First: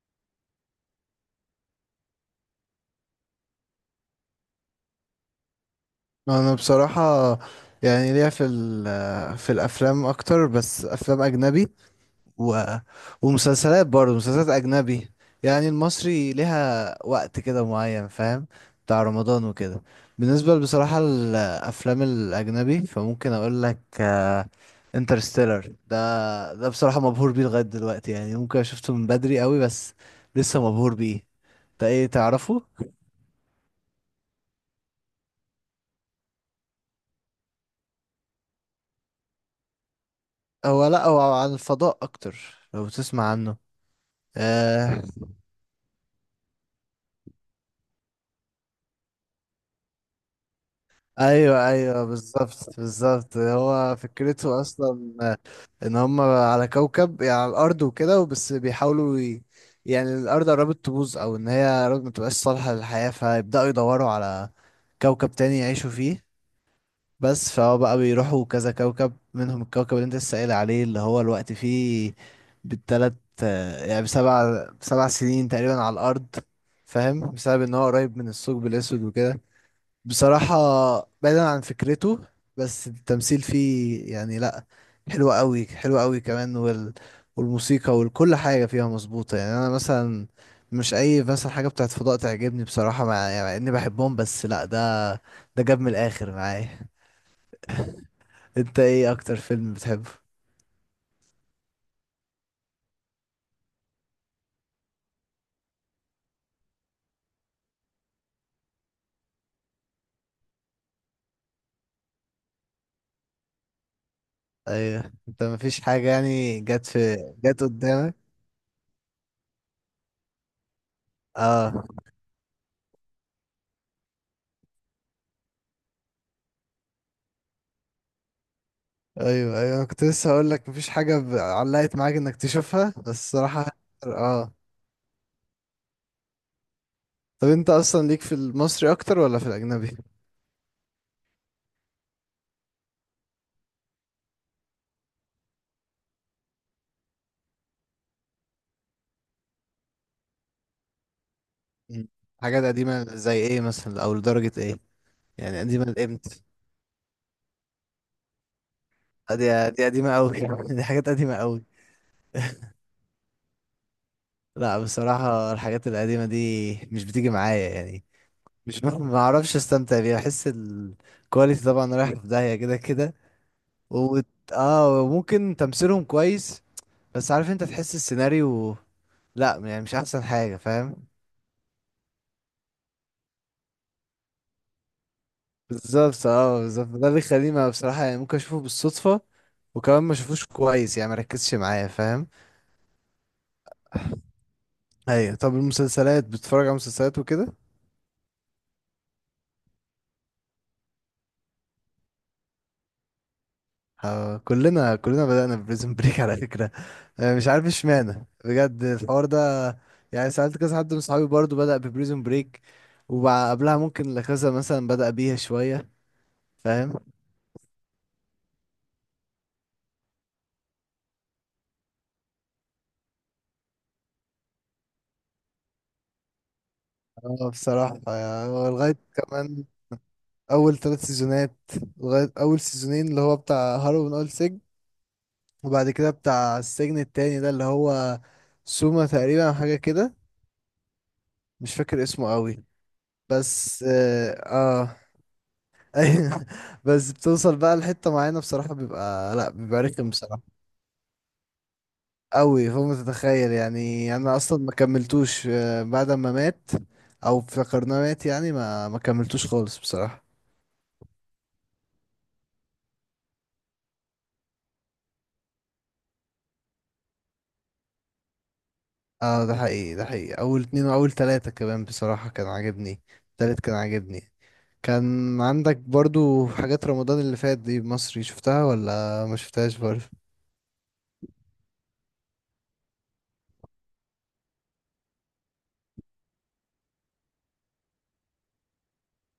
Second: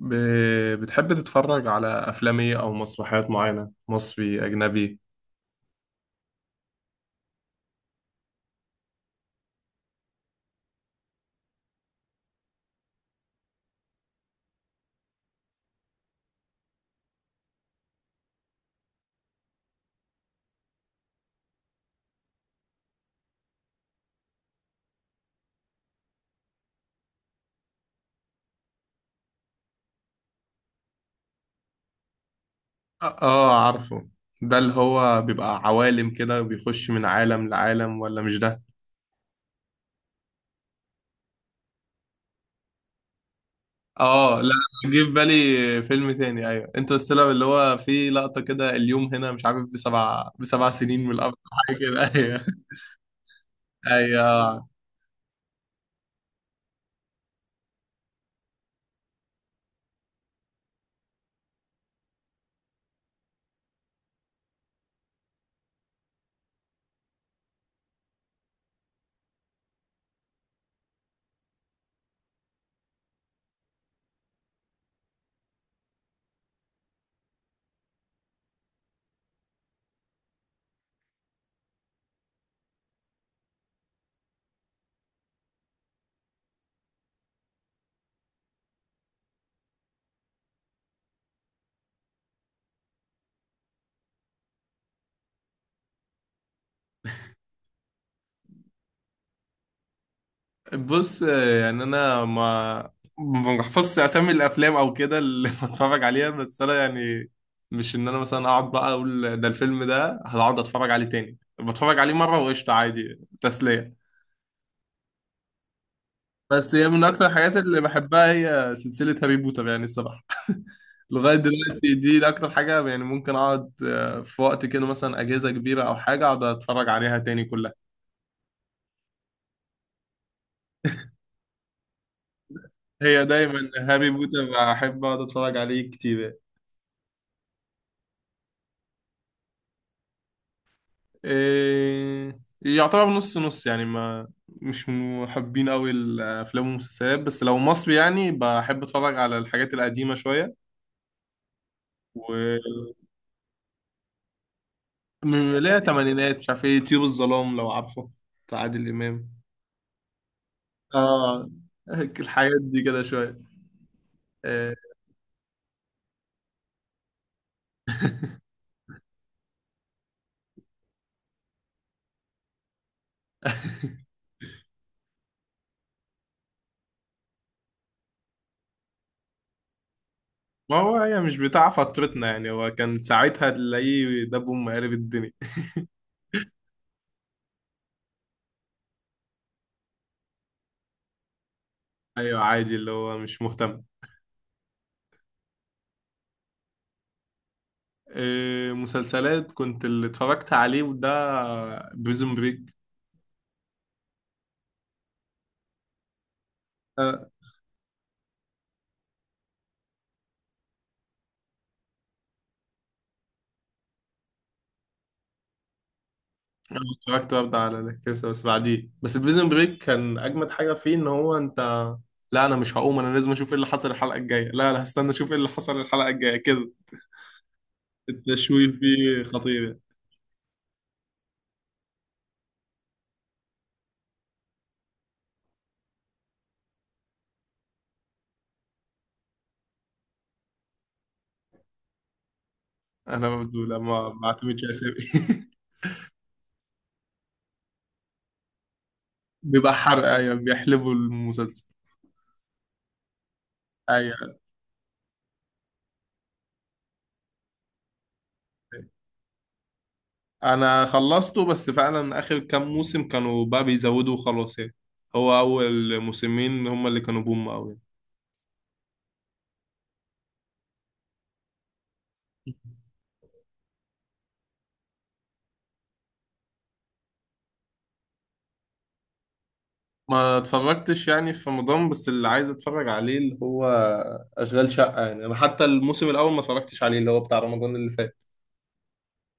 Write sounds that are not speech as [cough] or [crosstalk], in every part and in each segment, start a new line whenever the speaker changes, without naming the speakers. ب... بتحب تتفرج على أفلام إيه أو مسرحيات معينة، مصري أجنبي؟
انا بصراحة، يعني ليا في في الافلام اكتر. بس افلام اجنبي و... ومسلسلات، برضه مسلسلات اجنبي. يعني المصري ليها وقت كده معين، فاهم؟ بتاع رمضان وكده. بالنسبة بصراحة الافلام الاجنبي فممكن اقول لك انترستيلر. ده بصراحة مبهور بيه لغاية دلوقتي. يعني ممكن شفته من بدري قوي، بس لسه مبهور بيه. ده ايه، تعرفه؟
آه، آه، عارفه. ده اللي هو بيبقى عوالم كده بيخش من عالم لعالم، ولا مش ده؟
هو لا، هو عن الفضاء اكتر. لو تسمع عنه.
آه، لا.
آه.
جه في بالي فيلم تاني. أيوه، انترستيلر، اللي هو فيه لقطة كده، اليوم هنا مش عارف بسبع سنين من الأرض.
ايوه
حاجة كده،
ايوه
أيوه.
بالظبط بالظبط،
[laughs]
هو فكرته
أيوه.
اصلا ان هم على كوكب، يعني على الارض وكده، وبس بيحاولوا يعني الارض قربت تبوظ، او ان هي قربت ما تبقاش صالحه للحياه، فيبداوا يدوروا على كوكب تاني يعيشوا فيه. بس فهو بقى بيروحوا كذا كوكب، منهم الكوكب اللي انت لسه قايل عليه، اللي هو الوقت فيه بالتلات. يعني بسبع سنين تقريبا على الارض، فاهم؟ بسبب ان هو قريب من الثقب الاسود وكده. بصراحة بعيدا عن فكرته، بس التمثيل فيه يعني لأ، حلو قوي حلو قوي كمان والموسيقى وكل حاجة فيها مظبوطة. يعني أنا مثلا مش أي مثلا حاجة بتاعت فضاء تعجبني بصراحة. يعني مع إني بحبهم، بس لأ، ده ده جاب من الآخر معايا. [laughs] أنت إيه أكتر فيلم بتحبه؟
بص، يعني انا ما بحفظش اسامي الافلام او كده اللي [laughs] بتفرج عليها، بس انا يعني مش ان انا مثلا اقعد بقى اقول ده الفيلم ده هقعد اتفرج عليه تاني، بتفرج عليه مره وقشطه عادي، تسليه.
أيوه، أنت مفيش حاجة يعني
بس
جت
هي من
في،
اكتر الحاجات
جت
اللي
قدامك؟
بحبها هي سلسله هاري بوتر، يعني الصراحه. [laughs] لغايه
اه.
دلوقتي دي اكتر حاجه، يعني ممكن اقعد في وقت كده مثلا اجازه كبيره او حاجه، اقعد اتفرج عليها تاني كلها.
ايوه ايوه، أنا كنت لسه هقول لك مفيش حاجه علقت معاك انك تشوفها، بس
هي
الصراحه
دايما هاري بوتر.
اه.
بحب اقعد اتفرج عليه كتير.
طب انت اصلا ليك في المصري اكتر ولا في الاجنبي؟
إيه، يعتبر نص نص، يعني ما مش محبين قوي الافلام والمسلسلات، بس لو مصري يعني بحب اتفرج على الحاجات القديمه شويه.
مم. حاجات
و
قديمه زي ايه مثلا، او لدرجه ايه،
من
يعني
لا
قديمه
تمانينات،
لامتى؟
مش عارف ايه، طيور الظلام لو عارفه. بتاع عادل امام.
دي دي قديمه قوي. [laughs] دي حاجات قديمه
اه،
قوي.
الحاجات دي
[laughs]
كده شويه. إيه.
لا بصراحه الحاجات القديمه دي مش بتيجي معايا. يعني مش [laughs] ما اعرفش استمتع بيها. بحس الكواليتي طبعا رايح في داهيه كده كده و...
[laughs]
اه ممكن تمثيلهم كويس، بس عارف انت تحس السيناريو لا، يعني مش احسن حاجه،
ما هو
فاهم؟
هي مش بتاع فترتنا يعني، هو كان ساعتها تلاقيه دب أم قلب الدنيا. [laughs]
بالظبط اه بالظبط، ده اللي يخليني بصراحة يعني ممكن اشوفه بالصدفة، وكمان ما اشوفوش كويس، يعني ما ركزش معايا، فاهم؟
ايوه، عادي، اللي هو مش مهتم.
ايوه. طب المسلسلات بتتفرج على مسلسلات وكده؟
إيه، مسلسلات. كنت اللي اتفرجت عليه وده بريزون بريك.
ها، كلنا بدأنا بريزن بريك على فكرة.
أه.
مش عارف اشمعنى بجد الحوار ده. يعني سألت كذا حد من صحابي برضو بدأ ببريزن بريك، وقبلها ممكن لكذا مثلا بدأ بيها شوية،
أنا
فاهم؟
اتفرجت برضه على الكرسي بس بعديه، بس بريزون بريك كان أجمد حاجة فيه، إن هو أنت، لا أنا مش هقوم، أنا لازم أشوف إيه اللي حصل الحلقة الجاية. لا، لا، هستنى أشوف إيه اللي حصل الحلقة الجاية كده.
اه بصراحة يعني هو
التشويق
لغاية
فيه
كمان
خطير.
أول 3 سيزونات، لغاية أول سيزونين، اللي هو بتاع هارو من أول سجن، وبعد كده بتاع السجن التاني، ده اللي هو سوما تقريبا أو حاجة كده. مش فاكر اسمه قوي.
أنا برضه
بس
لما ما
اه,
اعتمدش
آه.
أسامي. [laughs]
[laughs] أيوة. بس بتوصل بقى لحتة معينة بصراحة، بيبقى لا
بيبقى
بيبقى
حرق،
رخم
أيوة
بصراحة
بيحلبوا المسلسل.
قوي فوق ما تتخيل. يعني
أيوة.
انا اصلا ما كملتوش بعد ما مات او افتكرناه مات. يعني ما كملتوش خالص بصراحة.
انا خلصته بس فعلا اخر كام موسم كانوا بقى بيزودوا وخلاص يعني. هو اول موسمين هم اللي كانوا بوم قوي.
اه ده حقيقي ده حقيقي. اول اتنين واول تلاتة كمان بصراحة كان عاجبني. التالت كان عاجبني. كان عندك برضو حاجات رمضان اللي فات دي، مصري، شفتها ولا ما شفتهاش برضو؟
ما اتفرجتش يعني في رمضان، بس اللي عايز اتفرج عليه اللي هو اشغال شقة. يعني انا حتى الموسم الاول ما اتفرجتش عليه، اللي هو بتاع رمضان اللي فات.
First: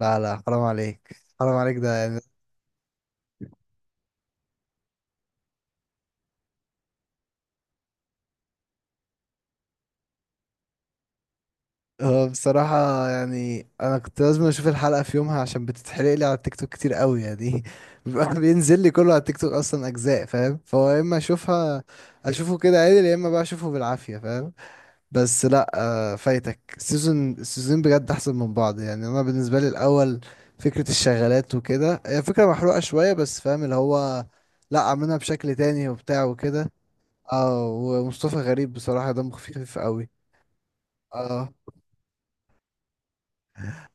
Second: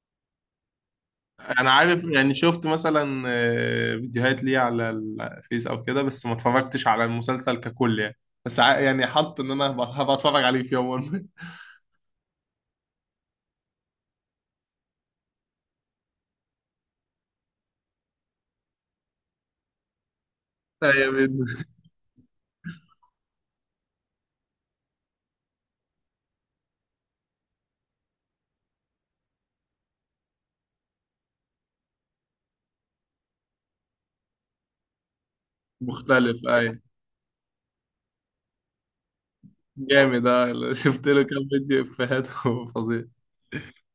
لا لا حرام عليك حرام
انا
عليك ده،
عارف
يعني.
يعني، شفت مثلا فيديوهات ليه على الفيس او كده، بس ما اتفرجتش على المسلسل ككل يعني. بس يعني حط ان انا هبقى اتفرج عليه في يوم. [laughs]
هو بصراحة يعني أنا كنت لازم أشوف الحلقة في يومها عشان بتتحرق لي على التيك توك كتير قوي. يعني [laughs] بيبقى بينزل لي كله على التيك توك أصلا أجزاء، فاهم؟
ما.
فهو يا إما
ايوه.
أشوفها أشوفه كده عادي، يا إما بقى أشوفه بالعافية، فاهم؟ بس لا، فايتك السيزون السيزونين بجد احسن من بعض. يعني انا بالنسبه لي الاول، فكره الشغالات وكده هي فكره محروقه شويه، بس فاهم اللي هو لا، عاملينها بشكل تاني وبتاع
مختلف،
وكده.
ايوه.
اه، ومصطفى غريب بصراحه دمه خفيف قوي.
جامد، اه. [laughs] شفت له كام
اه
فيديو افيهات. [laughs] فظيع.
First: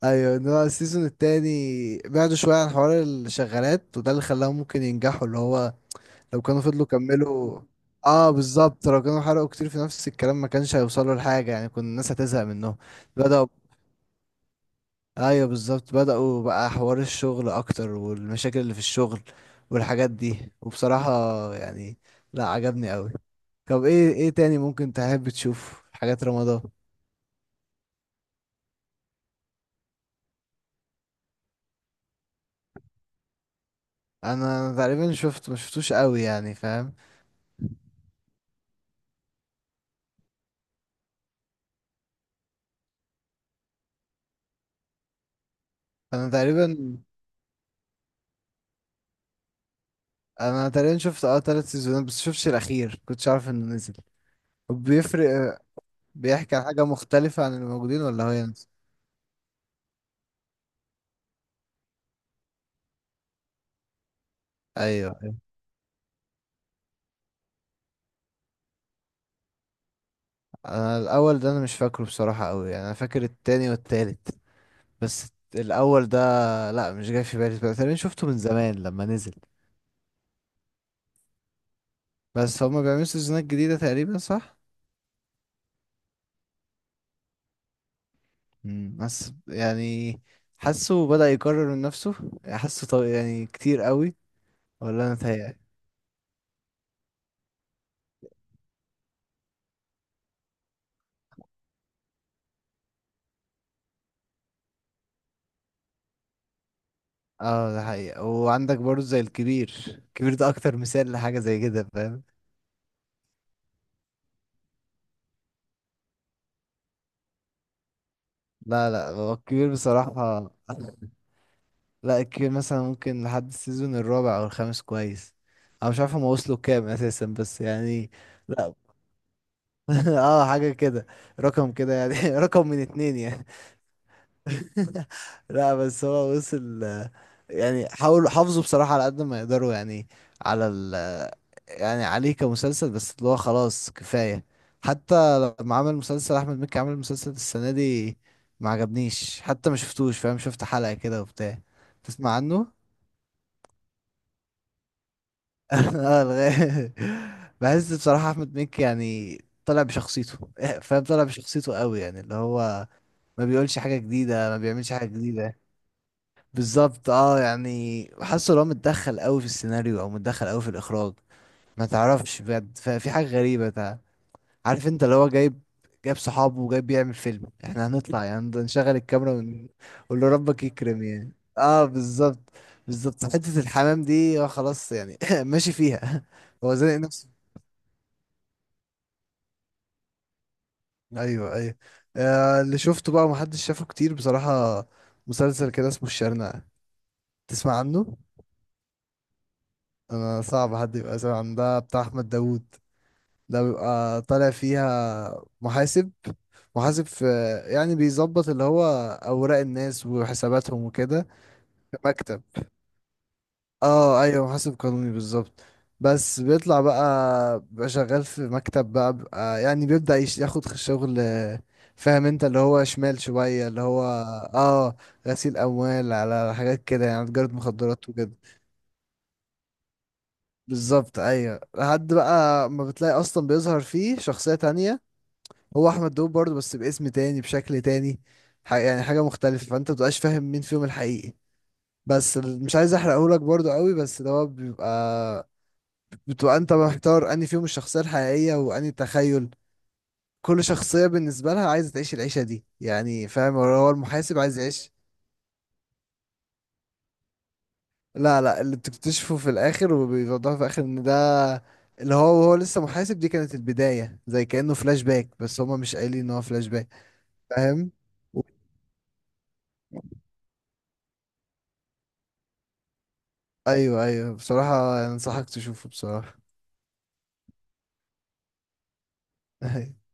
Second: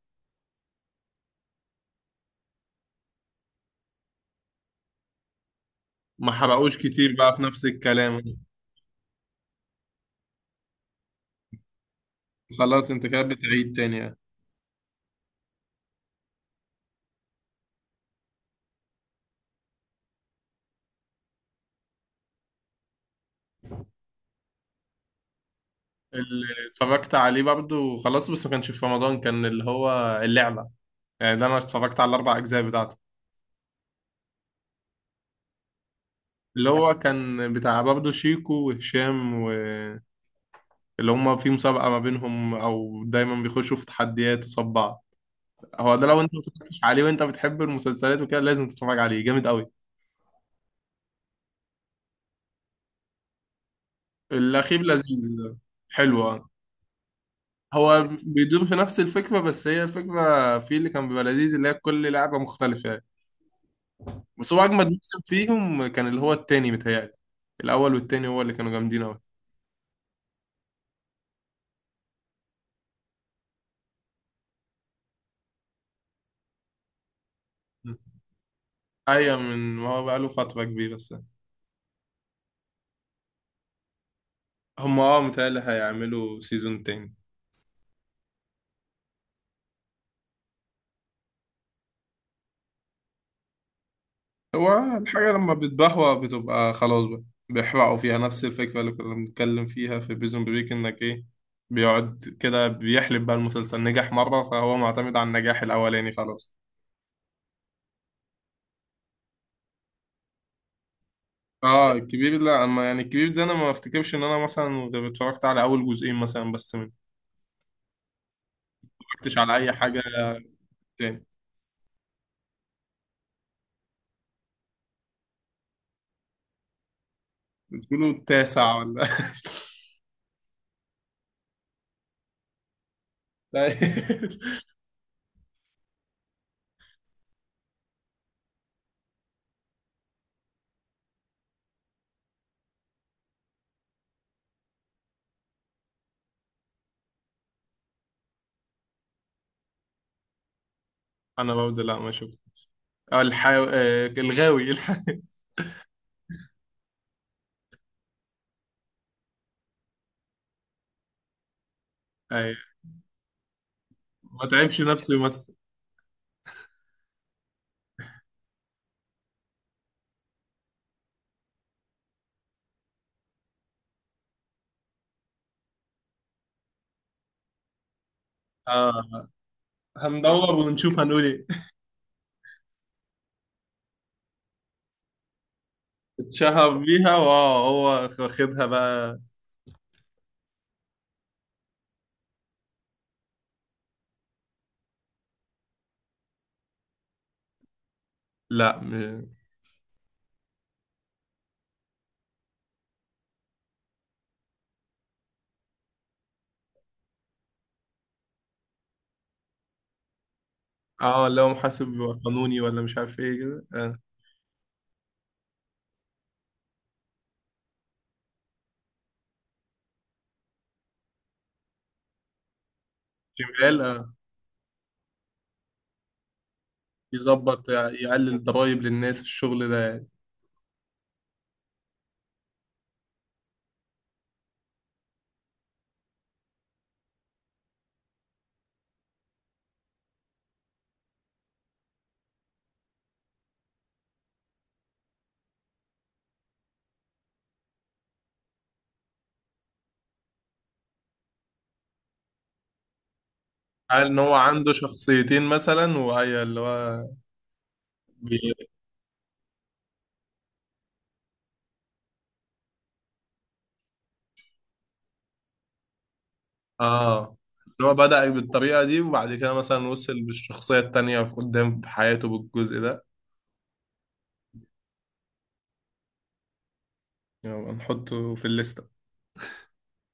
ايوه، ان هو السيزون التاني بعدوا شويه عن حوار الشغالات، وده اللي خلاهم ممكن ينجحوا. اللي هو
ما
لو كانوا
حرقوش
فضلوا
كتير بقى في
كملوا،
نفس الكلام.
اه بالظبط، لو كانوا حرقوا كتير في نفس الكلام ما كانش هيوصلوا لحاجه. يعني كنا الناس هتزهق منهم.
خلاص انت كده
بدأوا
بتعيد تاني يعني.
ايوه بالظبط، بدأوا بقى حوار الشغل اكتر، والمشاكل اللي في الشغل والحاجات دي. وبصراحة يعني لا، عجبني قوي. طب ايه تاني ممكن تحب تشوف حاجات
اللي
رمضان؟
اتفرجت عليه برضه خلاص، بس ما كانش في رمضان، كان اللي هو اللعبة. يعني ده انا اتفرجت على الاربع اجزاء بتاعته،
انا تقريبا شفت ما شفتوش قوي، يعني
اللي هو
فاهم.
كان بتاع برضه شيكو وهشام و اللي هما في مسابقة ما بينهم، أو دايما بيخشوا في تحديات وصف بعض. هو ده، لو
انا
أنت ما اتفرجتش
تقريبا
عليه وأنت بتحب المسلسلات وكده لازم تتفرج عليه، جامد أوي.
انا تقريبا شفت اه 3 سيزونات، بس شفتش الاخير. كنتش عارف انه نزل
الأخير لذيذ.
وبيفرق.
حلو، آه.
بيحكي عن حاجة مختلفة عن اللي موجودين
هو
ولا هو
بيدور
ينزل؟
في نفس الفكرة، بس هي الفكرة في اللي كان بيبقى لذيذ اللي هي كل لعبة مختلفة يعني. بس هو أجمد
ايوه
موسم
ايوه.
فيهم كان اللي هو التاني، متهيألي. الأول والتاني هو اللي كانوا جامدين أوي.
انا الاول ده انا مش فاكره بصراحة قوي، يعني انا فاكر التاني والتالت، بس الاول ده لا، مش جاي في بالي.
م.
تقريبا شفته من زمان لما نزل.
أيوة، من ما هو بقاله فترة كبيرة بس.
بس هما بيعملوا سيزونات جديدة تقريبا، صح؟
هم متهيألي هيعملوا سيزون تاني.
مم. بس يعني حاسه بدأ يكرر من نفسه، حاسه يعني كتير قوي.
هو
ولا انا
الحاجة لما
متهيألي.
بتبهوأ بتبقى خلاص بقى. بيحرقوا فيها نفس الفكرة اللي كنا بنتكلم فيها في بريزون بريك، إنك إيه، بيقعد كده بيحلب بقى المسلسل، نجح مرة فهو معتمد على النجاح الأولاني خلاص.
اه ده حقيقة. وعندك برضه زي الكبير. الكبير ده اكتر مثال لحاجة زي كده،
اه،
فاهم؟
الكبير، لا، اما يعني الكبير ده انا ما افتكرش ان انا مثلا غير اتفرجت على اول جزئين مثلا، بس ما
لا لا، هو
اتفرجتش على
الكبير
اي حاجه
بصراحة. [laughs]
تاني.
لا الكبير مثلا ممكن لحد السيزون الرابع او الخامس كويس. انا مش عارف هما وصلوا كام اساسا، بس
بتقولوا
يعني. لا
التاسع ولا؟
[laughs] اه حاجة كده، رقم كده. يعني [laughs] رقم من اتنين يعني.
[laughs] لا.
[laughs] لا بس هو وصل يعني حاولوا حافظوا بصراحة على قد ما يقدروا، يعني على ال، يعني عليه كمسلسل. بس اللي هو خلاص كفاية. حتى لما عمل مسلسل أحمد مكي، عمل مسلسل السنة دي ما عجبنيش. حتى ما شفتوش، فاهم؟ شفت حلقة كده
انا
وبتاع.
برضه، لا، ما
تسمع
شفت.
عنه؟ [laughs]
آه، الحا... آه، الغاوي. [laughs]
اه لغاية. بحس بصراحة أحمد مكي يعني طلع بشخصيته. [laughs] فاهم، طلع بشخصيته قوي. يعني اللي
أيوة.
هو ما بيقولش حاجة
ما
جديدة، ما
تعبش
بيعملش حاجة
نفسه يمثل.
جديدة. بالظبط اه، يعني حاسه لو متدخل قوي في السيناريو او متدخل قوي في الاخراج، ما تعرفش بجد. ففي حاجة غريبة عارف انت اللي هو جايب، جايب صحابه وجايب بيعمل فيلم. احنا هنطلع يعني نشغل
آه.
الكاميرا ونقول له
هندور
ربك
ونشوف
يكرم،
هنقول
يعني
ايه.
اه بالظبط. بالظبط حتة الحمام دي هو خلاص. يعني [laughs] ماشي فيها.
اتشهر
هو زانق
بيها،
نفسه.
واه هو واخدها بقى.
ايوه ايوه. آه، اللي شفته بقى ومحدش شافه كتير بصراحة، مسلسل كده اسمه الشرنقة، تسمع عنه؟
لا،
انا صعب حد يبقى سامع عن ده. بتاع احمد داوود. ده بيبقى طالع فيها محاسب، محاسب في، يعني بيظبط اللي هو اوراق الناس وحساباتهم وكده،
اه، اللي هو محاسب
في مكتب.
قانوني ولا مش عارف ايه كده، آه.
اه ايوه محاسب قانوني بالظبط. بس بيطلع بقى، بيبقى شغال في مكتب بقى، بيبقى يعني بيبدأ ياخد شغل. فاهم انت، اللي هو شمال شوية،
شمال،
اللي هو
آه.
اه غسيل اموال على حاجات كده، يعني تجارة
يظبط
مخدرات.
يقلل ضرايب للناس، الشغل ده يعني.
بالظبط ايوه. لحد بقى ما بتلاقي اصلا بيظهر فيه شخصية تانية. هو احمد داوود برضه، بس باسم تاني بشكل تاني. يعني حاجة مختلفة. فانت مبتبقاش فاهم مين فيهم الحقيقي. بس مش عايز احرقهولك برضه قوي. بس ده هو بيبقى، بتبقى انت محتار انهي فيهم الشخصية الحقيقية وانهي تخيل. كل شخصية بالنسبة لها عايزة تعيش العيشة دي. يعني فاهم، هو
قال ان هو
المحاسب عايز
عنده
يعيش.
شخصيتين مثلا، وهي اللي هو بي...
لا لا، اللي بتكتشفه في الاخر وبيوضحوا في الاخر ان ده اللي هو، وهو لسه محاسب، دي كانت البداية زي كأنه فلاش باك، بس هما مش قايلين ان هو فلاش باك،
اه، اللي
فاهم؟
هو بدأ
و-
بالطريقة دي، وبعد كده مثلا وصل بالشخصية التانية في قدام في حياته بالجزء ده.
ايوه ايوه بصراحة انصحك تشوفه بصراحة.
يلا، نحطه في الليستة.
[laughs]